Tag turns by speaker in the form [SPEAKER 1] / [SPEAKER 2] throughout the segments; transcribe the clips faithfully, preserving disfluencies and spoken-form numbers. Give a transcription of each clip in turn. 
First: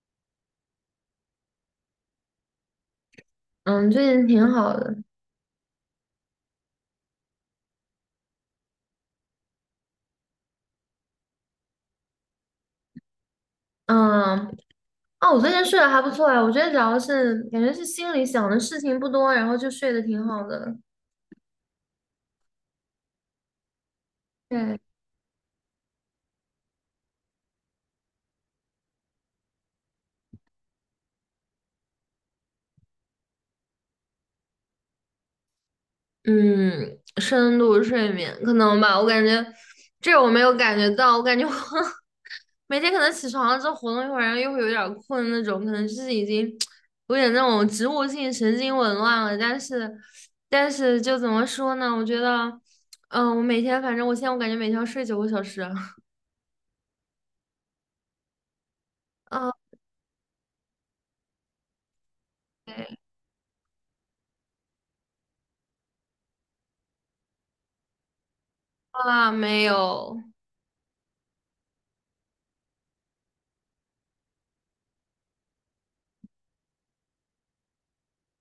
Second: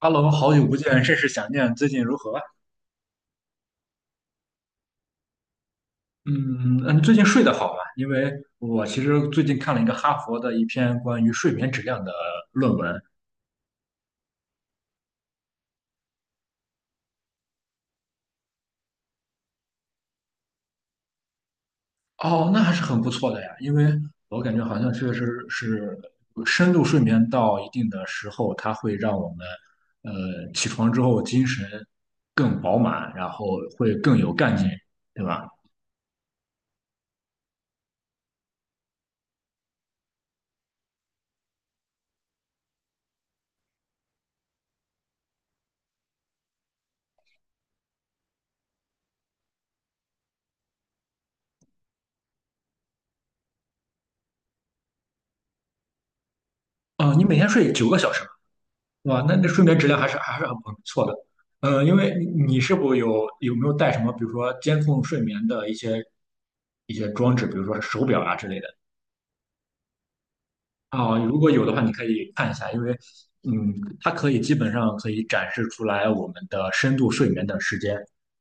[SPEAKER 1] h e 好久不见，甚是想念。最近如何？
[SPEAKER 2] 嗯，最近挺好的。
[SPEAKER 1] 嗯嗯，最近睡得好吗？因为我其实最近看了一个哈佛的一篇关于睡眠质量的论文。
[SPEAKER 2] 嗯，哦，我最近睡得还不错啊，我觉得主要是感觉是心里想的事情不多，然后就睡得挺好的。
[SPEAKER 1] 哦，那还是很不错的呀，因为我感觉好
[SPEAKER 2] 对，
[SPEAKER 1] 像确实是深度睡眠到一定的时候，它会让我们呃起床之后精神更饱满，然后会更有干劲，对吧？
[SPEAKER 2] 嗯，深度睡眠可能吧，我感觉这我没有感觉到，我感觉我 每天可能起床了之后活动一会儿，然后又会有点儿困那种，可能就是已经有点那种植物性神经紊乱了。但是，但是就怎么说呢？我觉得，嗯，我每天反正我现在我感觉每天要睡九个小时
[SPEAKER 1] 哦，你每天睡九个小时吗？哇，那那
[SPEAKER 2] 啊。
[SPEAKER 1] 睡眠质量还是还是很不错的。嗯，因为你你是
[SPEAKER 2] 对
[SPEAKER 1] 否有有没有带什么，比如说监控睡眠的一些一些装置，比如说是手表啊之类的
[SPEAKER 2] 啊，没有
[SPEAKER 1] 啊？如果有的话，你可以看一下，因为嗯，它可以基本上可以展示出来我们的深度睡眠的时间。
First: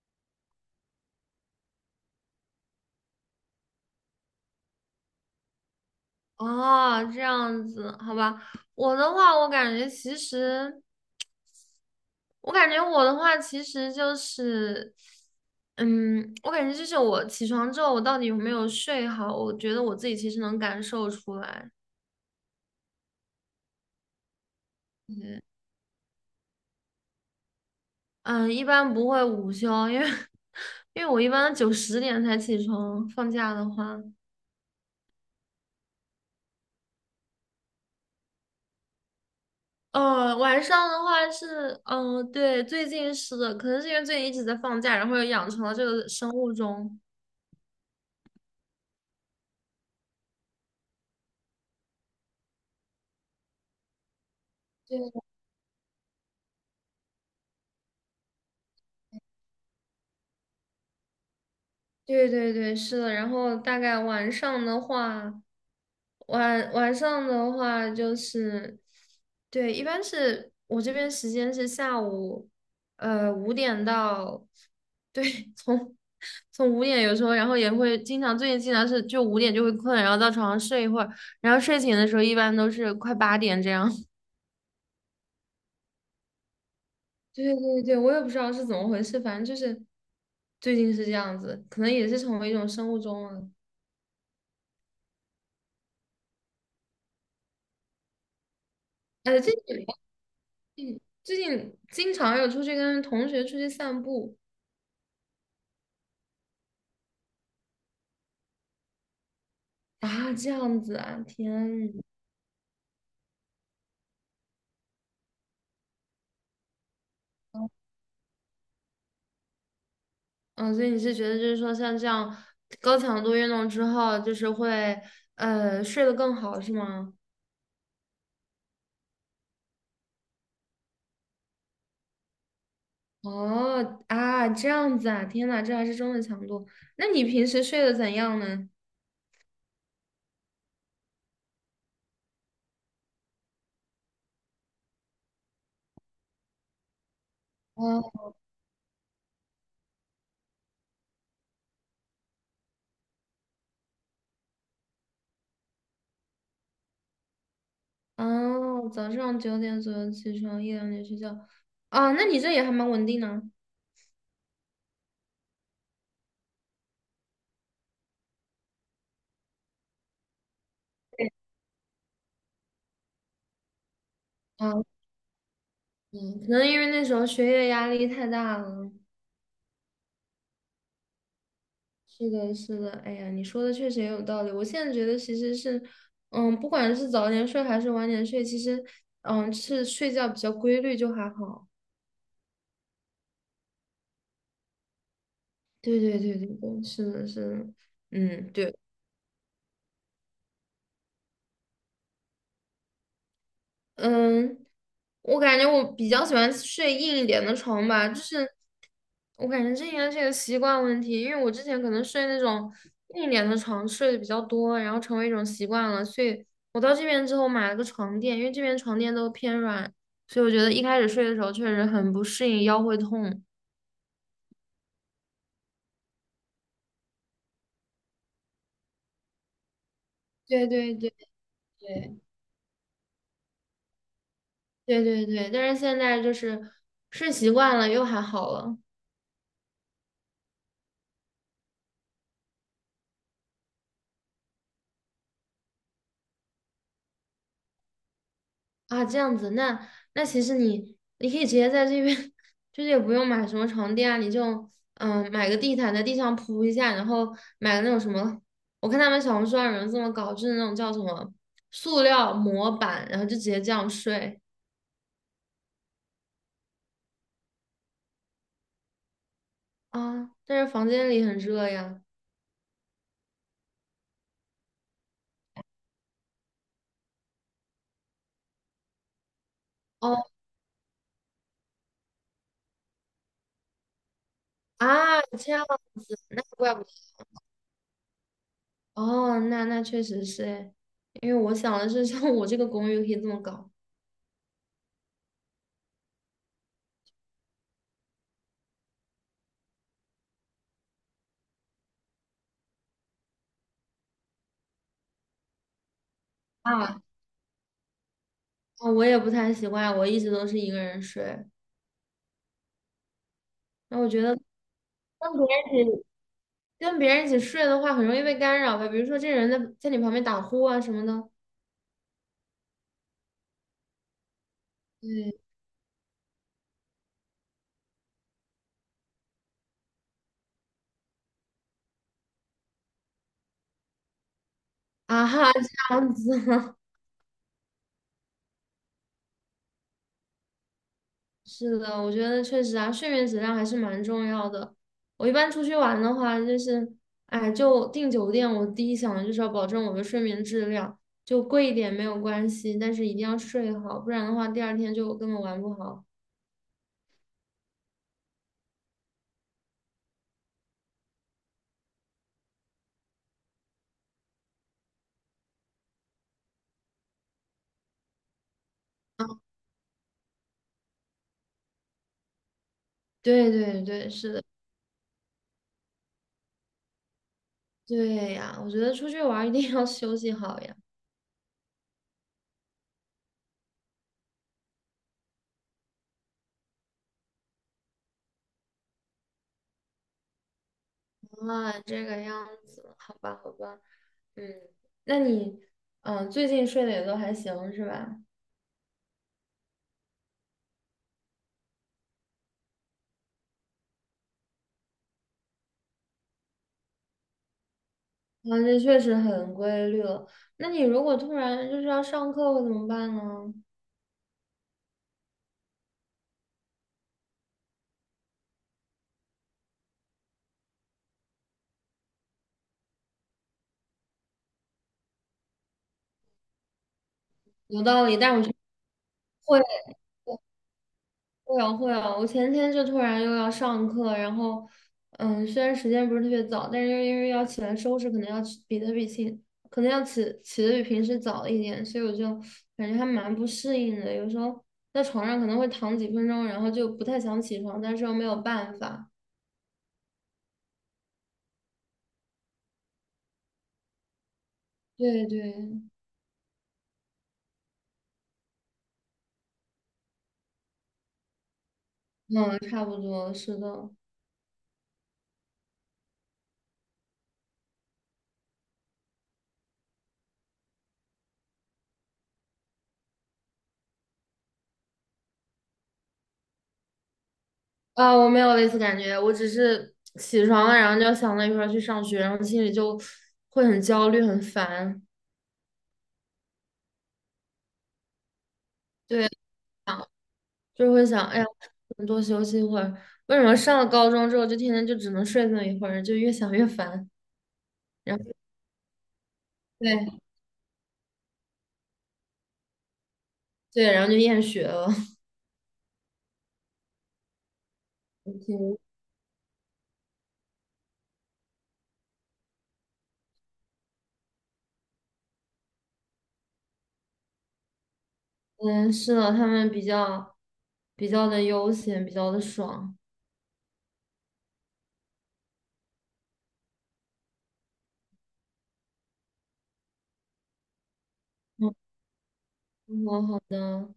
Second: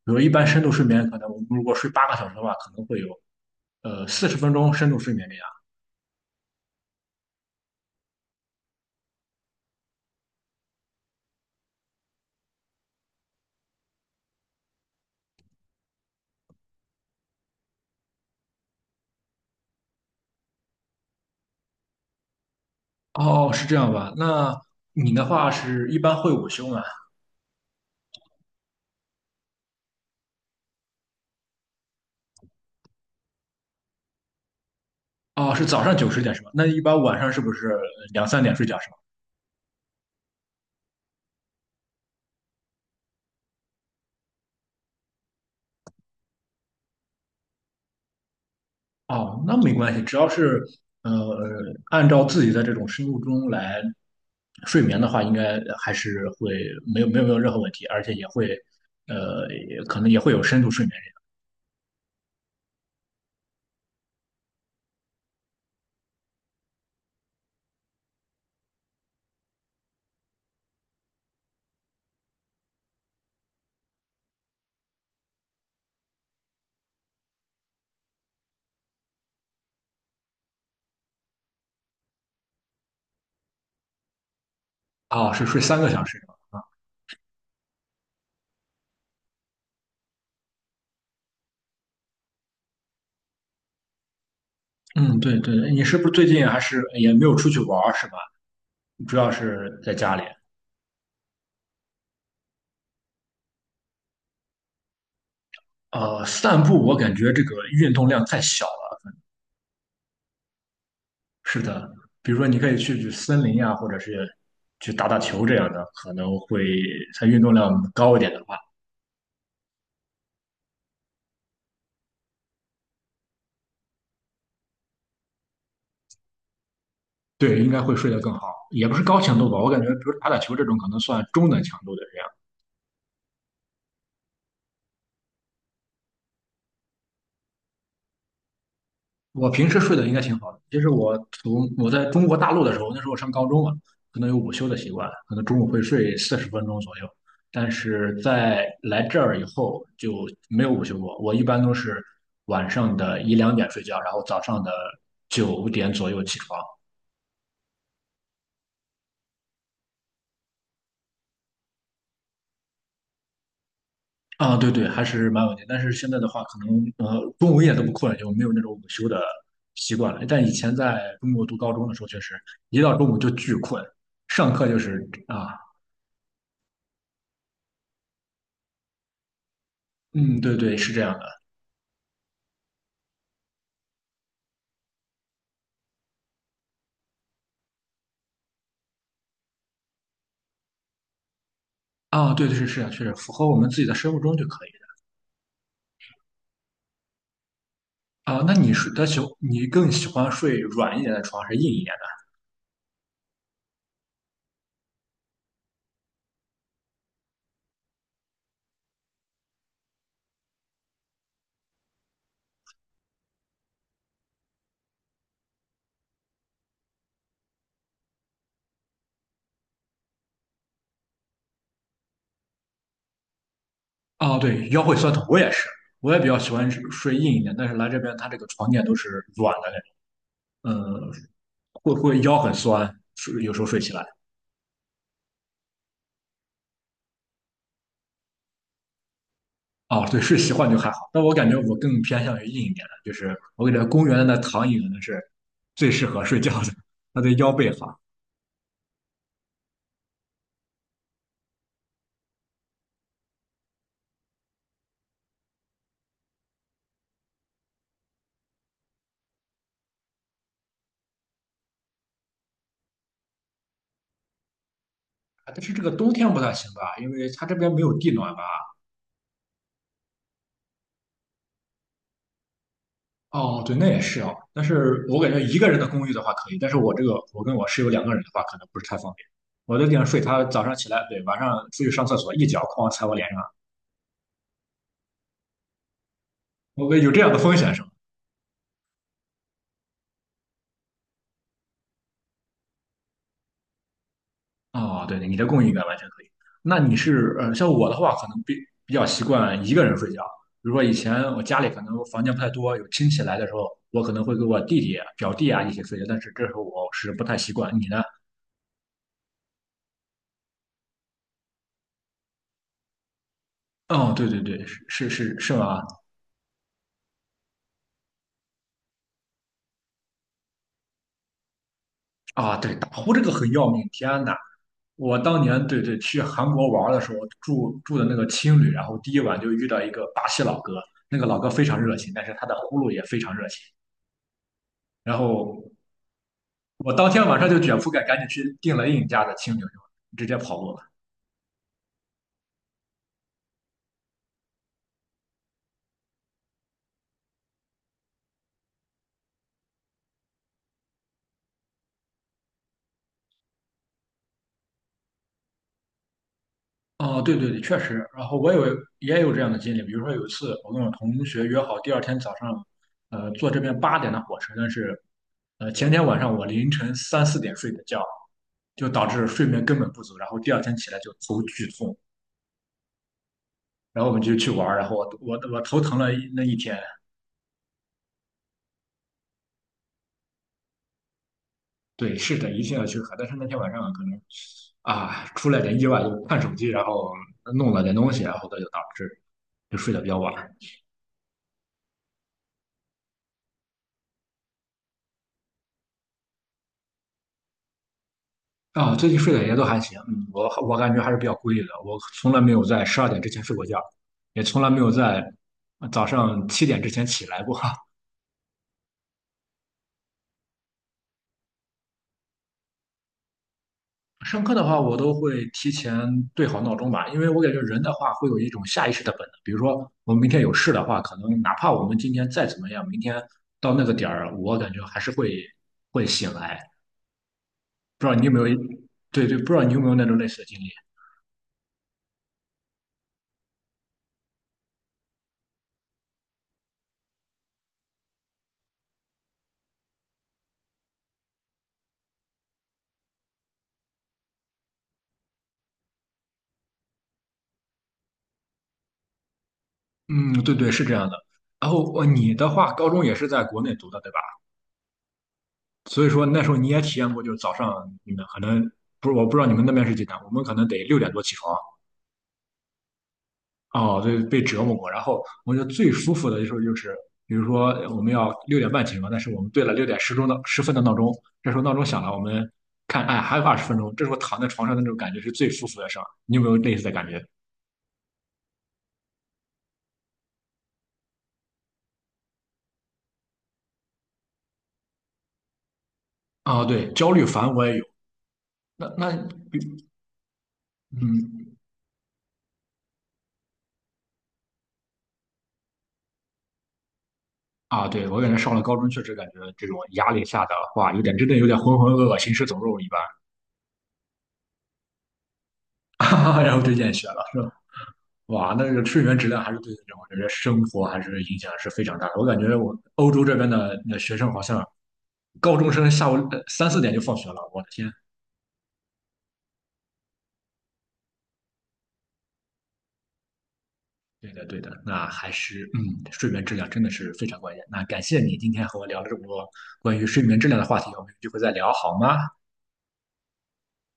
[SPEAKER 1] 比如一般深度睡眠，可能我们如果睡八个小时的话，可能会有呃四十分钟深度睡眠这样。
[SPEAKER 2] 哦，这样子，好吧。我的话，我感觉其实，我感觉我的话其实就是，嗯，我感觉就是我起床之后，我到底有没有睡好，我觉得我自己其实能感受出来。
[SPEAKER 1] 哦，是这样吧？那你的
[SPEAKER 2] 嗯，
[SPEAKER 1] 话是一般会午休吗？
[SPEAKER 2] 嗯，一般不会午休，因为 因为我一般九十点才起床，放假的话。
[SPEAKER 1] 哦，是早上九十点是吧？那一般晚上是不是两三点睡觉是吧？
[SPEAKER 2] 呃，晚上的话是，嗯、对，最近是的，可能是因为最近一直在放假，然后又养成了这个生物钟。
[SPEAKER 1] 哦，那没关系，只要是呃按照自己的这种生物钟来睡眠的话，应该还是会没有没有没有任何问题，而且也会呃也可能也会有深度睡眠。
[SPEAKER 2] 对对对，是的。然后大概晚上的话，晚晚上的话就是，对，一般是我这边时间是下午，呃，五点到，对，从从五点有时候，然后也会经常，最近经常是就五点就会困，然后到床上睡一会儿，然后睡醒的时候一般都是快八点这样。
[SPEAKER 1] 啊，是睡三个小时是吧？
[SPEAKER 2] 对对对，我也不知道是怎么回事，反正就是最近是这样子，可能也是成为一种生物钟了。
[SPEAKER 1] 嗯，对对，你是不是最近还是也没有出去玩儿是吧？主要
[SPEAKER 2] 呃，这。
[SPEAKER 1] 是在家里。
[SPEAKER 2] 最近经常有出去跟同学出去散步
[SPEAKER 1] 呃，散步我感觉这个运动量太小
[SPEAKER 2] 啊，这样子啊，
[SPEAKER 1] 是的，
[SPEAKER 2] 天呐，
[SPEAKER 1] 比如说你可以去去森林呀，或者是去打打球这样的，可能会它运动量高一点的话，
[SPEAKER 2] 嗯，所以你是觉得就是说像这样高强度运动之后，就是会呃睡得更好是吗？
[SPEAKER 1] 对，应该会睡得更好。也不是高强度吧，我感觉比如打打球这种可能算中等强度的这样。
[SPEAKER 2] 哦啊，这样子啊，天呐，这还是中等强度。那你平时睡得怎样呢？
[SPEAKER 1] 我平时睡得应该挺好的，其实我从我在中国大陆的时候，那时候上高中嘛，可能有午休的习惯，可能中午会睡四十分钟左右。但是
[SPEAKER 2] 哦
[SPEAKER 1] 在来这儿以后就没有午休过，我一般都是晚上的一两点睡觉，然后早上的九点左右起床。
[SPEAKER 2] 哦，早上九点左右起床，一两点睡觉。啊，那你这也还蛮稳定呢。
[SPEAKER 1] 啊，对对，还是蛮稳定。但是现在的话，可能呃，中午一点都不困了就没有那种午休的习惯了。但以前在中国读高中的时候，确实一到中午就巨困，上课
[SPEAKER 2] 啊，
[SPEAKER 1] 就是啊，
[SPEAKER 2] 嗯，可能因为那时候学业压力太大了。
[SPEAKER 1] 嗯，对对，是这样的
[SPEAKER 2] 是的，是的，哎呀，你说的确实也有道理。我现在觉得其实是，嗯，不管是早点睡还是晚点睡，其实，嗯，是睡觉比较规律就还好。
[SPEAKER 1] 啊，对对是是啊，确实符合我们自己的生物钟就可以
[SPEAKER 2] 对对对对对，是的，是的，
[SPEAKER 1] 了啊。
[SPEAKER 2] 嗯，
[SPEAKER 1] 那你
[SPEAKER 2] 对。
[SPEAKER 1] 睡他喜，你更喜欢睡软一点的床还是硬一点
[SPEAKER 2] 嗯，我感觉我比较喜欢睡硬一点的床吧，就是我感觉这应该是一个习惯问题，因为我之前可能睡那种硬一点的床睡的比较多，然后成为一种习惯了，所以我到这边之后买了个床垫，因为这边床垫都偏软，所以我觉得一开始睡的时候确实很不适应，腰会痛。
[SPEAKER 1] 的？啊，对，腰会酸疼，我也是，我也比较喜欢睡硬一点，但是来这边它这个床垫都是软的那
[SPEAKER 2] 对
[SPEAKER 1] 种，
[SPEAKER 2] 对对
[SPEAKER 1] 嗯，会会
[SPEAKER 2] 对
[SPEAKER 1] 腰很酸，睡有时候睡起来。
[SPEAKER 2] 对对对，但是现在就是睡习惯了，又还好了。
[SPEAKER 1] 哦，对，是习惯就还好，但我感觉我更偏向于硬一点的，就是我感觉公园的那躺椅可能是最适合睡觉的，它对腰背好。啊，
[SPEAKER 2] 啊，这样子，那那其实你你可以直接在这边，就是也不用买什么床垫啊，你就嗯买个地毯在地上铺一下，然后买个那种什么，我看他们小红书上有人这么搞，就是那种叫什么塑料模板，然后就直接这样睡
[SPEAKER 1] 但是这个冬天不太行吧，因为它这边没有地暖吧？
[SPEAKER 2] 啊，但是房间里很热呀。
[SPEAKER 1] 哦，对，那也是哦。但是我感觉一个人的公寓的话可以，但是我这个我跟我室友两个人的话，可能不是太方便。我在地上睡，
[SPEAKER 2] 哦
[SPEAKER 1] 他早上起来，对，晚上出去上厕所，一脚哐踩我脸上，
[SPEAKER 2] 啊，这样子，那怪不得
[SPEAKER 1] 我有这样的风险是吗？
[SPEAKER 2] 哦，那那确实是诶，因为我想的是 像我这个公寓可以这么搞
[SPEAKER 1] 哦，对对，你的供应应该完全可以。那你是呃，像我的话，可能比比较习惯一个人睡觉。比如说以前我家里可能房间不太多，有亲戚来的时候，我可能会跟我弟弟啊、表弟啊一起睡觉，但是这时候我
[SPEAKER 2] 啊，
[SPEAKER 1] 是不太习惯。你呢？
[SPEAKER 2] 啊我也不太习惯，我一直都是一个人睡。那我
[SPEAKER 1] 哦，
[SPEAKER 2] 觉
[SPEAKER 1] 对
[SPEAKER 2] 得。
[SPEAKER 1] 对对，是是
[SPEAKER 2] 跟
[SPEAKER 1] 是是
[SPEAKER 2] 别
[SPEAKER 1] 吗？
[SPEAKER 2] 人一起跟别人一起睡的话，很容易被干扰吧？比如说这人在在你旁边打呼啊什么的。
[SPEAKER 1] 啊，对，打呼这个很要命，天呐，我
[SPEAKER 2] 对
[SPEAKER 1] 当年对对去韩国玩儿的时候住住的那个青旅，然后第一晚就遇到一个巴西老哥，那个老哥非常热情，但是他的呼噜也非常热情。然
[SPEAKER 2] 啊哈，
[SPEAKER 1] 后
[SPEAKER 2] 这样子
[SPEAKER 1] 我当天晚上就卷铺盖赶紧去订了另一家的青酒，就直接跑路了。
[SPEAKER 2] 是的，我觉得确实啊，睡眠质量还是蛮重要的。我一般出去玩的话，就是哎，就订酒店，我第一想的就是要保证我的睡眠质量，就贵一点没有关系，但是一定要睡好，不然的话第二天就根本玩不好。
[SPEAKER 1] 哦，对对对，确实。然后我有也有这样的经历，比如说有一次我跟我同学约好第二天早上，呃，坐这边八点的火车，但是呃前天晚上我凌晨三四点睡的觉，就导致睡眠根本不足，然后第二天起来就头剧痛，
[SPEAKER 2] 对对
[SPEAKER 1] 然后
[SPEAKER 2] 对，
[SPEAKER 1] 我们
[SPEAKER 2] 是
[SPEAKER 1] 就
[SPEAKER 2] 的，
[SPEAKER 1] 去玩儿然后我我我头疼了一那一天，
[SPEAKER 2] 对呀，我觉得出去玩儿一定要 休息好呀。
[SPEAKER 1] 对，是的，一定要去喝。但是那天晚上可能啊，出了点意外，就看手机，然后弄了点东西，然后这就导致就睡得比较晚。
[SPEAKER 2] 啊，这个样子，好吧，好吧，嗯，那你，嗯，最近睡的也都还行是吧？
[SPEAKER 1] 啊、最近睡得也都还行，嗯，我我感觉还是比较规律的。我从来没有在十二点之前睡过觉，也从来没有在早上七点之前起来过。
[SPEAKER 2] 啊，这确实很规律了。那你如果突然就是要上课会怎么办呢？
[SPEAKER 1] 上课的话，我都会提前对好闹钟吧，因为我感觉人的话会有一种下意识的本能，比如说我们明天有事的话，可能哪怕我们今天再怎么样，明天到那个点儿，我感觉还是会会醒来。
[SPEAKER 2] 有道
[SPEAKER 1] 不知道
[SPEAKER 2] 理，
[SPEAKER 1] 你有
[SPEAKER 2] 但
[SPEAKER 1] 没
[SPEAKER 2] 我
[SPEAKER 1] 有，
[SPEAKER 2] 觉得
[SPEAKER 1] 对对，不知
[SPEAKER 2] 会
[SPEAKER 1] 道你有没有那种类似的经历？
[SPEAKER 2] 会啊会啊，我前天就突然又要上课，然后，嗯，虽然时间不是特别早，但是因为要起来收拾，可能要起比特比起，可能要起起的比平时早一点，所以我就感觉还蛮不适应的。有时候在床上可能会躺几分钟，然后就不太想起床，但是又没有办法。
[SPEAKER 1] 嗯，对对，是这样的。然后呃你的话，高中也是在国内读的，对吧？
[SPEAKER 2] 对对，
[SPEAKER 1] 所以说那时候你也体验过，就是早上你们可能不是，我不知道你们那边是几点，我们可能得六点多起床，
[SPEAKER 2] 嗯，差不多是的。
[SPEAKER 1] 哦，对，被折磨过。然后我觉得最舒服的时候就是，比如说我们要六点半起床，但是我们对了六点十钟的十分的闹钟，这时候闹钟响了，我们看，哎，还有二十分钟，这时候躺在床上的那种感觉是最舒服的事儿。你有没有类似的感觉？
[SPEAKER 2] 啊，我没有类似感觉，我只是起床了，然后就想着一会儿去上学，然后心里就会很焦虑、很烦。
[SPEAKER 1] 啊，对，焦虑烦我也有。那那
[SPEAKER 2] 对。
[SPEAKER 1] 比
[SPEAKER 2] 就会想，哎呀，
[SPEAKER 1] 嗯
[SPEAKER 2] 能多休息一会儿。为什么上了高中之后就天天就只能睡那么一会儿，就越想越烦，
[SPEAKER 1] 啊，对
[SPEAKER 2] 然
[SPEAKER 1] 我
[SPEAKER 2] 后
[SPEAKER 1] 感觉上了高中确实感觉这种
[SPEAKER 2] 对
[SPEAKER 1] 压力下的话，有点真的有点浑浑噩噩、行尸走肉一般，
[SPEAKER 2] 对，然后就厌学了。
[SPEAKER 1] 然后就厌学了。哇，那这
[SPEAKER 2] 嗯，
[SPEAKER 1] 个睡眠质量还是对人我觉得生活还是影响是非常大的。我感觉我欧洲这边的那学生好像高中生下午呃三四点就放学了，我的天！
[SPEAKER 2] 嗯是的，他们比较比较的悠闲，比较的爽。
[SPEAKER 1] 对的，对的，那还是嗯，睡眠质量真的是非常关键。那感谢你今天和我聊了这么多关于睡眠质量的话题，我们有机会再聊
[SPEAKER 2] 嗯，
[SPEAKER 1] 好吗？
[SPEAKER 2] 好好的。